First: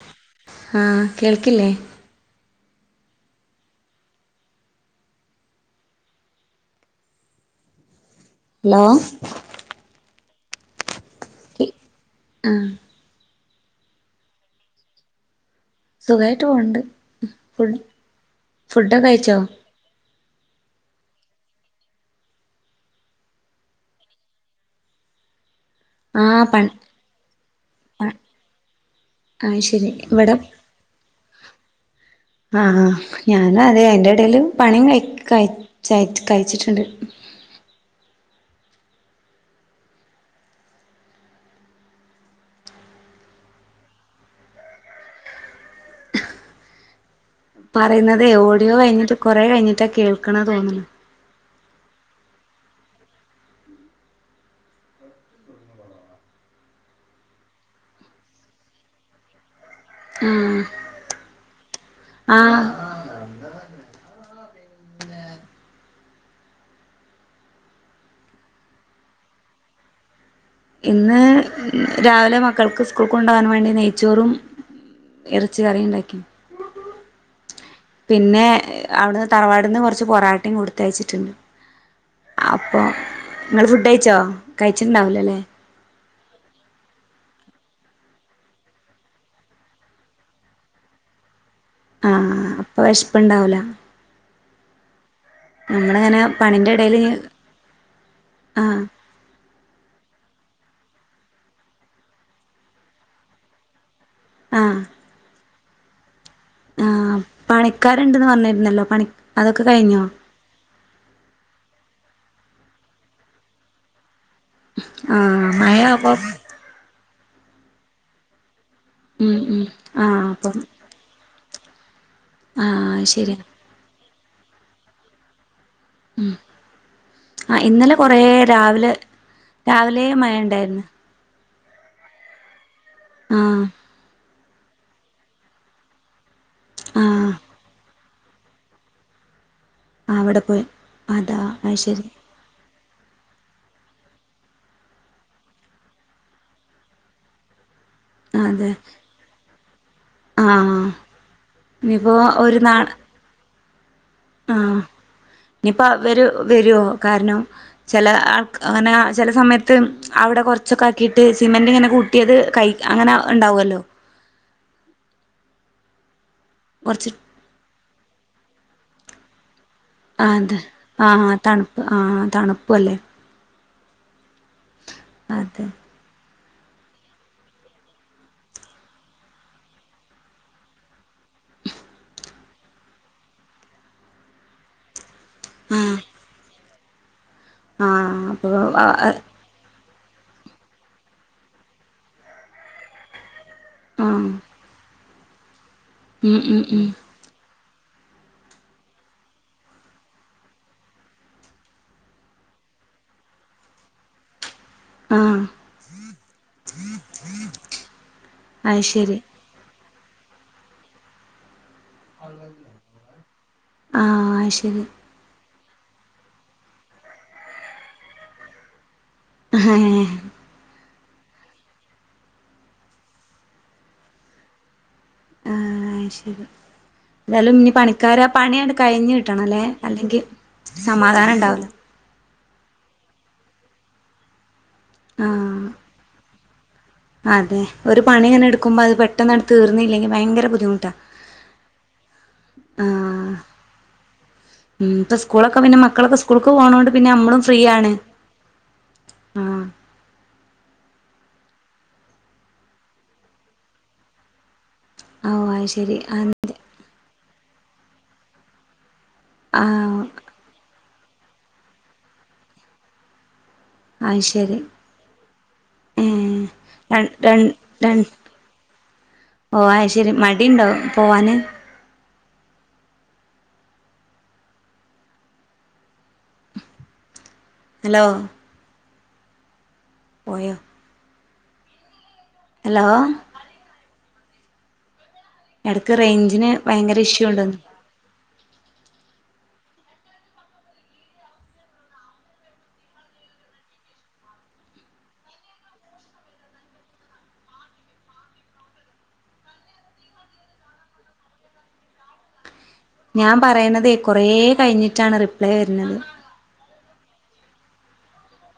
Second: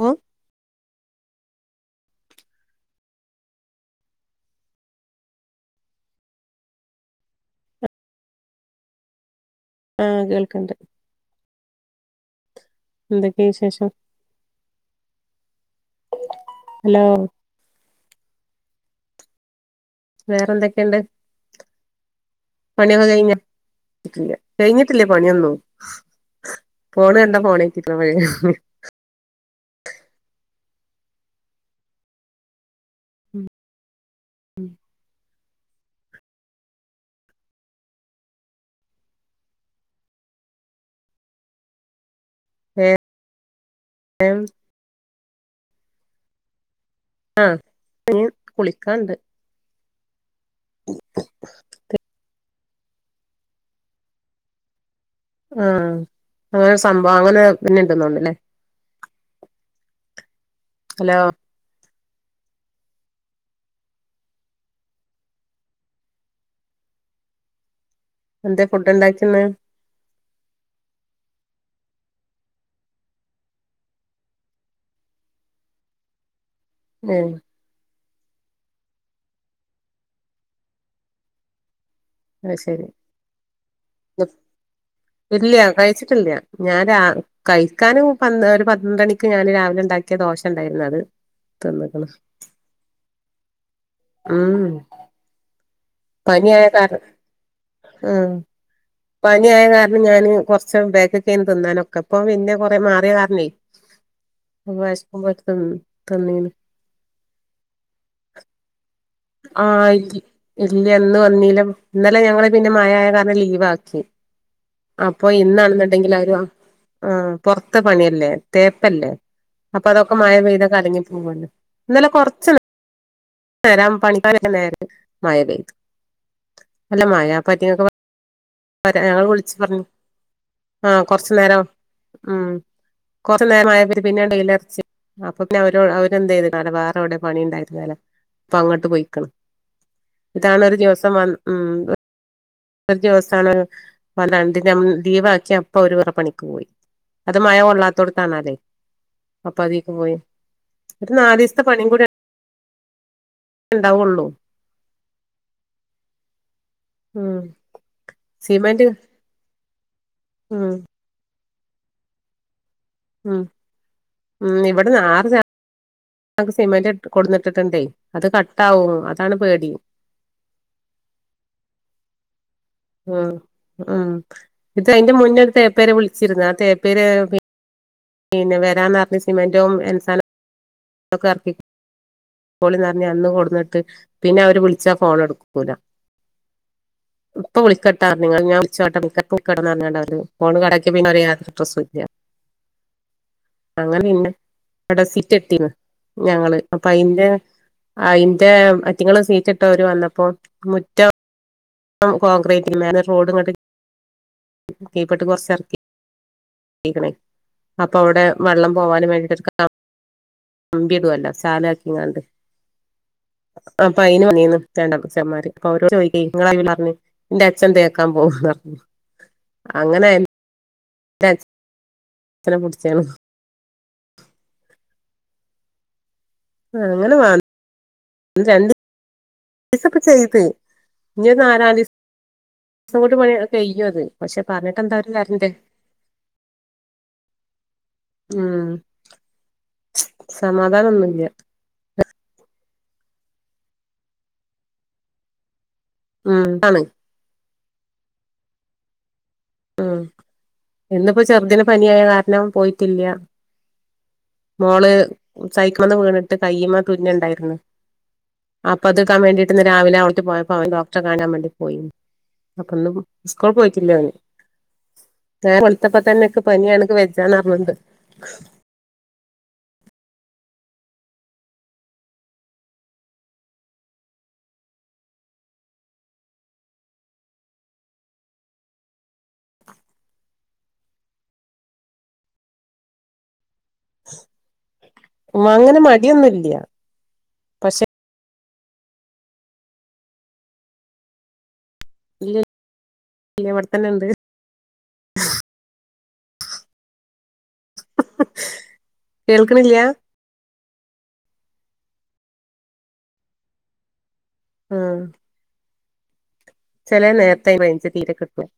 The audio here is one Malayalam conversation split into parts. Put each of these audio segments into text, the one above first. ഓ ആഹ് കേൾക്കില്ലേ ഹലോ ആഹ് കേൾക്കണ്ടേ ആഹ് എന്തൊക്കെയ വിശേഷം സുഖയിട്ട് പോണ്ട് ഹലോ ഫുഡ് ഫുഡൊെക്കെ കഴിച്ചോ വേറെന്തൊക്കെണ്ട് പണിയൊക്കെ കഴിഞ്ഞ കഴിഞ്ഞിട്ടില്ലേ പണിയൊന്നും ആഹ് പ ഫോണ് കണ്ട ഫോണേറ്റിട്ട ആയ് ശരി ഇവിടെ ആഹ് ഞാന അതെ എന്റെ ഇടൽ പണിയം കഴ ക കഴിച്ചിട്ടുണ്ട് എഹ് ആഹ് ഇനി പറയുന്നതേ ഓഡിയോ കുളിക്കാണ്ട് കഴിഞ്ഞിട്ട് കൊറെേ കഴിഞ്ഞിട്ടാ കേൾക്കണ തോന്നല ആഹ് അങ്ങനെ സംഭവം അങ്ങനെ പിന്നെ ഇണ്ടന്നണ്ടല്ലേ അആഹ് ഹലോ ആഹ് എന്താ ഫുഡ് ഉണ്ടാക്കിന്ന് ഇന്ന് രാവിലെ മക്കൾക്ക് സ്കൂൾ കൊണ്ടകൻ വേണ്ടി നെയ്ച്ചോറും ഇറച്ച കറിയ ഉണ്ടാക്കി ഓഹ് പിന്നെ അവിടുന്ന് തറവാടിന്ന് കുറച്ച് പൊറാട്ടേയും കൊടുത്തയച്ചിട്ടുണ്ട് അത് അപ്പൊ ശരി നിങ്ങൾ ഫുഡ് കഴിച്ചോ കഴിച്ചിട്ടുണ്ടാവലോ അല്ലേ ല്ല്യ കയ്ച്ച ഞാൻ രാ കഴിക്കാനും പ ഒരു പന്ത്രണ്ടണിക്ക് ഞാന് രാവിലെ ഉണ്ടാക്കിയ ദോഷ ഉണ്ടായിരുന്നു അത് തിന്നക്കൻ ആഹ് അപ്പൊ വിശപ്പുണ്ടാവൂല ഉം ഉം ഞമ്മൾങ്ങനെ പനിയായ പണിന്റെ ഇടൽ കാരണം ആഹ് പനി ആയ കാരണം ഞാന് കുറച്ച് ബാക്ക് ഒക്കെെ ആരുന്നു തിന്നാനൊക്കെ ഇപ്പ പിന്നെ കൊറ മാറിയ കാരണേ ആഹ് വിശക്കുമ്പോൾ എടുത്ത് തിന്നേ ന് ആഹ് പണിക്കാരുണ്ടന്ന് പറഞ്ഞിരുന്നല്ലോ പണി അതൊക്കെ ആഹ് കഴിഞ്ഞോ ഇല്ല ഇല്ലന്ന് ഇന്ന് വന്നീല ഇന്നലെ ഞങ്ങള് പിന്നെ മഴ ആയ കാരണം ലീവ് ആക്കി അപ്പൊ ആഹ് മഴയാവുമ്പോ ഇന്നാണെന്നുണ്ടെങ്കില് അവര് ആഹ് പുറത്ത് പണിയല്ലേ തേപ്പല്ലേ ഉം ഉം അപ്പൊ അതൊക്കെ ആഹ് മഴ അപ്പം പെയ്തൊക്കെ കലങ്ങി പോവല്ലോ ഇന്നലെ കുറച്ച് ആഹ് അത് ശരിയ നേരാ പണിക്കാര് വരുന്ന നേരെത്ത് മഴ പെയ്തു ഉം നല്ല മഴ അപ്പൊ ആഹ് അയിറ്റങ്ങക്ക് ഇന്നലെ കൊറ രാവിലെ വരാൻ ഞങ്ങള് വിളിച്ചു പറഞ്ഞു രാവിലെ മഴ ഉണ്ടായിരുന്നു ആഹ് കൊറച്ചു നേരം ഉം കൊറച്ചു ആഹ് നേരം മഴപെയ്തിട്ട് പിന്നെ അങ്ങട്ട് വെയിൽ ഉറച്ച് അപ്പൊ പിന്നെ അവര് അവര് എന്ത് ചെയ്തു വേറെ അവിടെ ആഹ് പണി ഉണ്ടായിരുന്നു അപ്പൊ അങ്ങോട്ട് പോയിക്കണ് അവിടെ ഇതാണ് പോയി ഒരു ദിവസം വന്ന അതാ ഉം അത് ശരി ഒരു ദിവസമാണ് അതാ ലീവ് ആക്കിയാ അപ്പൊ അവര് വേറെപ്പണിക്ക് പോയി അത് മഴ കൊള്ളാത്തോടുത്ത് ആണല്ലേ അതെ അപ്പ അതൊക്ക് പോയി ആഹ് ഒരു നാല് ദിവസത്തെ പണിയും കൂടി ഇനിപ്പോ ഓര് നാളെ ഉണ്ടാവുള്ളൂ ആഹ് ഇനിപ്പ അവര് വരോ കാര്ണം ഉം ചെല ആൾ സിമെന്റ് അങ്ങനെ. ചെല സമയത്ത് അവിടെ ഉം കുറച്ചൊക്കെ ആക്കിയിട്ട് സിമെന്റ് ഇങ്ങനെ കൂട്ടിയത് കൈ അങ്ങനെ ഉം ഉണ്ടാവൊല്ലോ ഉം ഇവിടെന്ന് ആറ് [unintelligible] ചാക്ക് സിമെന്റ് കുറച്ച് കൊട്ന്ന്ട്ട്ട്ട്ണ്ടേ അത് കട്ടാവും അതാണ് പേടി. ആഹ് അതെ ആഹ് തണുപ്പ് ആഹ് തണുപ്പു അല്ലേ. ഉം ഉം ഇത് അയ്ന്റെ മുന്ന് ഒരു അതെ തേപ്പാരെ വിളിച്ചിരുന്നു. ആ തേപ്പേര് പിന്നെ വരാന്ന് പറഞ്ഞു സിമൻ്റും എം സാൻ്റും ഒക്കെ എറക്കി പോളി നെറ്ഞ് അന്ന് കൊടുന്നിട്ട് പിന്നെ അവര് വിളിച്ചാ ഫോൺ എടുക്കൂല. ആഹ് ഇപ്പൊ വിളിക്കട്ട റ് [unintelligible] ആഹ് നിങ്ങള് അപ്പൊ ഞാൻ വിളിച്ചോട്ട് ആഹ് [unintelligible] കിടന്ന് ഉറങ്ങണ്ട എന്ന് [unintelligible] ഒരു ഫോണ് കേടാക്ക് പിന്നെ ഒരു യാതൊരുഡ്രസുല്ല അങ്ങനെ ഉം പിന്നെ അടെ സീറ്റെത്തീന് ഞങ്ങള് ഉം അപ്പ ഉം അയ് അയ്ൻ്റെ അയ്റ്റ സീറ്റ് ഇട്ടവര് വന്നപ്പോ മുറ്റം. കോൺക്രീറ്റന് മേലെ റോഡ് ഇങ്ങട്ട്. കീപ്പട്ട് ആഹ് കൊറ്ച്ച് എറക്കി [unintelligible] അപ്പൊ അവിടെ വെള്ളം അത് പോവാനും ശരി വേണ്ടീട്ടു കമ്പിടൊല്ലൊ സാല [unintelligible] ങ്ങാണ്ട് അപ്പ അയിന് ആഹ് അത് വാങ്ങിന്ന് ശരി [unintelligible] അച്ഛമാര്. അപ്പ അവരോട് ചോയ്ക്കി ഇങ്ങളായി വിള പറ്ഞ്. എന്റെ അച്ഛൻ തേക്കാൻ പോവുന്നറ് ഹ് ഹ് ത [unintelligible] ഇത്ര പുട്ച്ചേണ് [unintelligible] ആഹ് അത് ശരി ആഹ് അങ്ങനെ വാൺ ഇനി പണിക്കാര പണിയണ്ട് കഴിഞ്ഞ് കിട്ടണല്ലെ ദിവസൊക്കെ അല്ലെങ്കിൽ സമാധാനം ഇണ്ടാവുല. അതോട് കൂടി അത് കയും അത്. പക്ഷെ പറ്ഞ്ഞിട്ട് എന്താ ഒരു കാര്യവുല്ലെ ആഹ് അതെ ഒരു പണി ഇങ്ങനെ ഉം ഇടുക്കുമ്പ അത് പെട്ടെന്ന് അടുത്ത് തീർന്നില്ലെങ്കി ഭയങ്കര ബുദ്ധിമുട്ടാ സമാധാനൊന്നുല്ല ആഹ് ഉം ഇപസ് സ്കൂളൊക്കെ പിന്നെ മക്കളൊക്കെ ഉം സ്കൂൾക്ക് ആണ് പോണോണ്ട് പിന്നെ നമ്മളും ഫ്രീയാണ് ആഹ്. ഉം ഇന്നിപ്പോ ചെറുതിന് പനിയായ കാര്ണം പോയിട്ടില്ല മോള് ഓ അത് സൈക്കിളിന്ന് ശരി വീണിട്ട് കയ്യ്മ്മെ തുന്നല് ഇണ്ടായിര്ന്നു. അപ്പ അത് ഇക്കാൻ വേണ്ടിയിട്ട് ഇന്ന് രാവിലെ ആഹ് അവൾട്ട് പോയപ്പോ അവ ഡോക്ടറെ കാണാൻ വേണ്ടി പോയിനി അപ്പ ഇന്ന് സ്കൂൾ പോയിട്ടില്ലേ അവന് അത് ശരി നേവെൾത്തപ്പ തന്നെ ഇക്ക് ഏഹ് പനിയാണ് ഇക്ക് ര വെജാന്ന് രൺ പറഞ്ഞ്ണ്ട്. പോ ആ ശെരി മടി ഇണ്ടൊപോവാന്. ഹലൊ പോയൊ ഹലോ ഉം അങ്ങനെ മടിയൊന്നു ഇല്ല ഭയങ്കെര ഇഷ്യു ഇണ്ട്ന്ന് ഇല്ല ഇവര്ത്തന്ന ഉണ്ട് കേൾക്ക്ണില്യ ഞാൻ പറയിണതേ കൊറേ കഴിഞ്ഞിട്ടാണ് റിപ്ലൈ വരുന്നത് ചെലേ നേരത്തെ മയ്ഞ് തീരെ കിട്ടു [unintelligible]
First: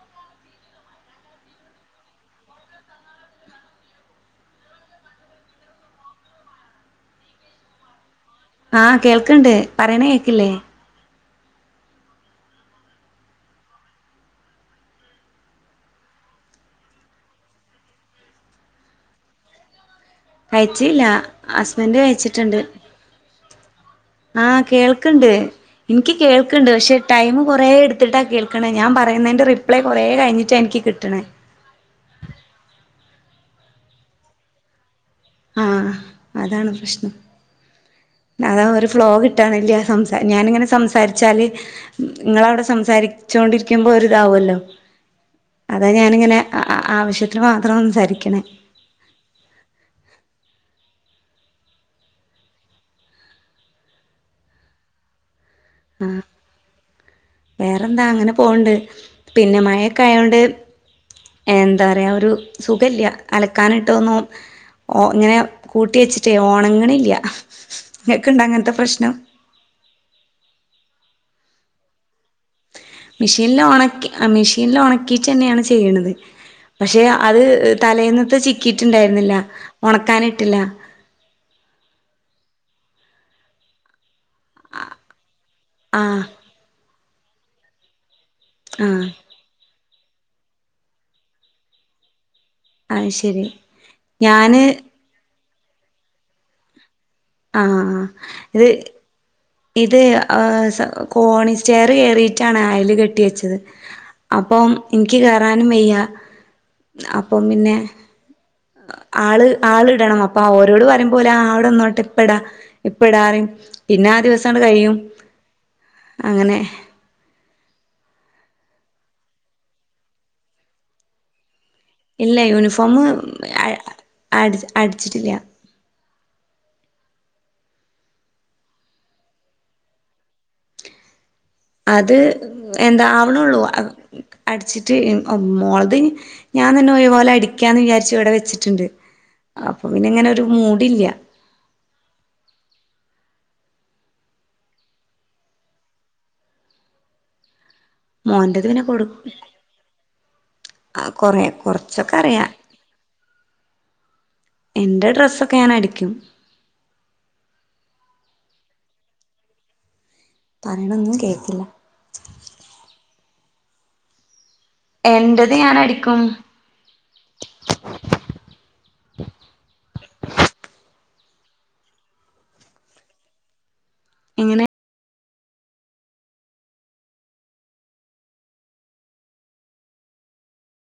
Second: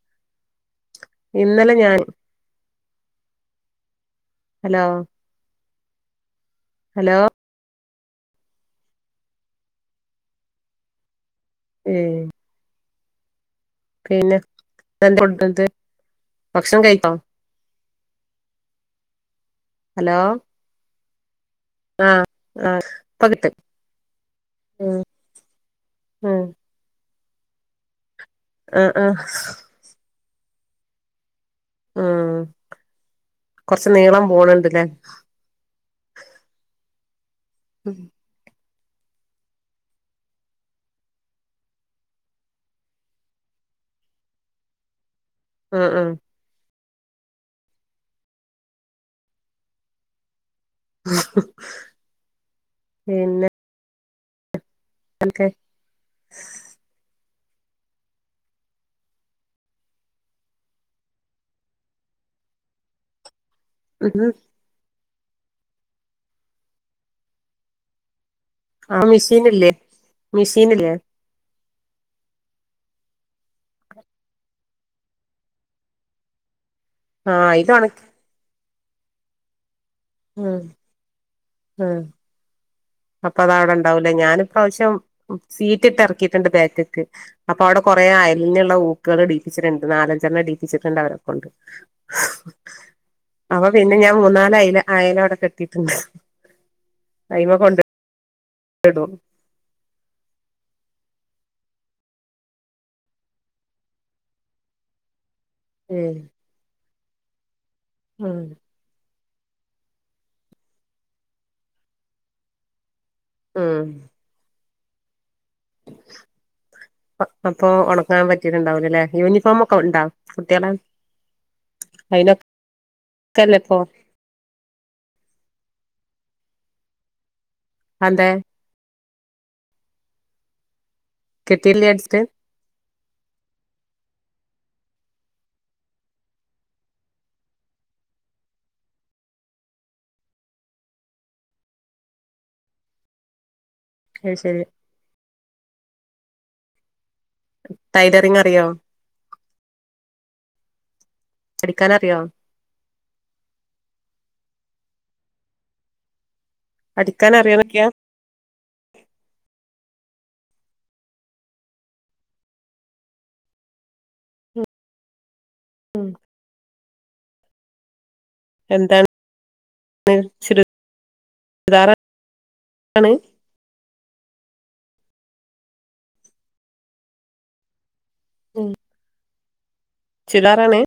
ഇന്നലെ ഞാൻ ഹലോ ഹലോ ആ കേൾക്കണ്ട് പറയണേ കേക്കില്ലേ ഏഹ് പിന്നെ എന്തെ കൊട്ത് ഭക്ഷണം കഴിക്കോ ഹലോ കഴിച്ചില്ല ഹസ്ബൻഡ് കഴിച്ചിട്ടുണ്ട് ആ ഇപ്പ കിട്ടും ആ ഉം കേൾക്കണ്ട് എനിക്ക് ഉം കേൾക്കണ്ട് പക്ഷെ ടൈംമ് കുറേ എടുത്തിട്ട കേൾക്കണെ ആ ഞാൻ ആ പറയുന്നേൻ്റെ റിപ്ലൈ കുറേ കഴിഞ്ഞിറ്റാ എനിക്ക് കിട്ടണേ ഉം കൊറച്ച് നീളം പോണണ്ട്ല്ലേ ആഹ് അഹ് അതാണ് പ്രശ്നം ഉം അത ഒരു ഫ്ലോഗ് കിട്ടാനില്ല സംസാ ഞാനിങ്ങനെ സംസാരിച്ചാല് നിങ്ങവിടെ സംസാരിച്ചോണ്ടിരിക്കുമ്പോ ഒരിതാവല്ലോ ആ അതാ ആ ഞാനിങ്ങനെ ആ ആവശ്യത്തിന് മാത്രം സംസാരിക്കണേ പിന്നെ എന്ക്കെ ആ വേറെന്താ അങ്ങനെ പോവണ്ട് പിന്നെ മഴൊക്കെ ആയോണ്ട് എന്താ പറയുക ഒരു സുഖില്ല അലക്കാനയിട്ടൊന്നും ഉം ഓ ഇങ്ങനെ കൂട്ടി വെച്ചിട്ടേ ഓണങ്ങന് ഇല്ല്യ ഇങ്ങക്ക് ഇണ്ട അങ്ങനത്തെ ആഹ് പ്രശ്നം? മിഷീൻ ഇല്ലേ മിഷീൻ ഇല്ലേ മിഷീനിൽ ഉണക്കി ആ മിഷീനിൽ ഉണക്കിയിട്ട് തന്നെയാണ് ചെയ്യണത് പക്ഷെ ആ അത് ഇത് ഒണക്കി തലേന്നത്ത് ചിക്കിയിട്ടുണ്ടായിരുന്നില്ല ഉണക്കാനിട്ടില്ല ഉം ഉം അപ്പൊ അത അവിടെ ഇണ്ടാവൂലേ ഞാനിപ്രവശ്യം സീറ്റ് ഇട്ട് ആഹ് ഇറക്കിട്ടുണ്ട് ബാക്കക്ക് അപ്പൊ അവിടെ കൊറെേ അയലിനുള്ള ആഹ് ഊക്കുകള് ഇഡീപ്പിച്ചിട്ടുണ്ട് നാലജെണ്ണം ഇഡീപ്പിട്ടുണ്ട് അവര കൊണ്ട് അത് ശരി. അപ്പൊ പിന്നെ ഞാൻ മൂന്നാല് ഞാന് അയല അയല അവിടെ കെട്ടിട്ടുണ്ട് ആഹ് ആഹ് ഇത് ടൊ ഇത് ആ സ കോണി സ്റ്റെയർ കെറിയിട്ടാണ് അയൽ കെട്ടി വെച്ചത് അപ്പം എനിക്ക് കേറാനും വയ്യ ഉം അപ്പം പിന്നെ ഉം ആള് ആള് ഇടണം അപ്പൊ ഓരോട് പറയും പോലെ ആവിടെന്നോട്ട് ഇപ്പടാ ഇപ്പടാറ ഉം പിന്നാ ദിവസട് കഴിയും അങ്ങനെ അപ്പൊ ഉണക്കാൻ പറ്റിട്ടുണ്ടാവില അല്ലേ യൂണിഫോമ ഒക്കെ ഒണ്ടാ കുട്ടികളെ ഇല്ല യൂണിഫോമ് അയിനൊക്കെല്ലേ അ ഇപ്പൊ അടിച്ച് അടിച്ചിട്ടില്ല അദേ കിട്ടിയില്ലേ അത് അടിച്ചിട്ട് എന്താ ആവണുള്ളൂ അടിച്ചിട്ട് മോളത് ഞാൻതാന്നെ ഒരു പോലെ അടിക്കാന്ന് വിചാരിച്ചു ഇവിടെ വെച്ചിട്ടുണ്ട് അപ്പൊ പിന്നെ ഇങ്ങനെ ഒരു മൂഡില്ല ആയ് ശെരി ടൈലറിങ് അറിയോ മോന്റത് പിന്നെ കൊടു ആ കൊറേ കൊറച്ചൊക്കെ അടിക്കാനറിയോ അറിയാ എൻ്റെ ഡ്രസ്സൊക്കെ ഞാൻ അടിക്കും അടിക്കാൻ അറിയാന്നോക്കെയാ പറയണൊന്നും കേക്കില്ല എന്റത് ഞാൻ ഉം അടിക്കും എന്താണ് ചുരിദാർ ആണ് എങ്ങനെ ഉം ചുരിദാറാണ്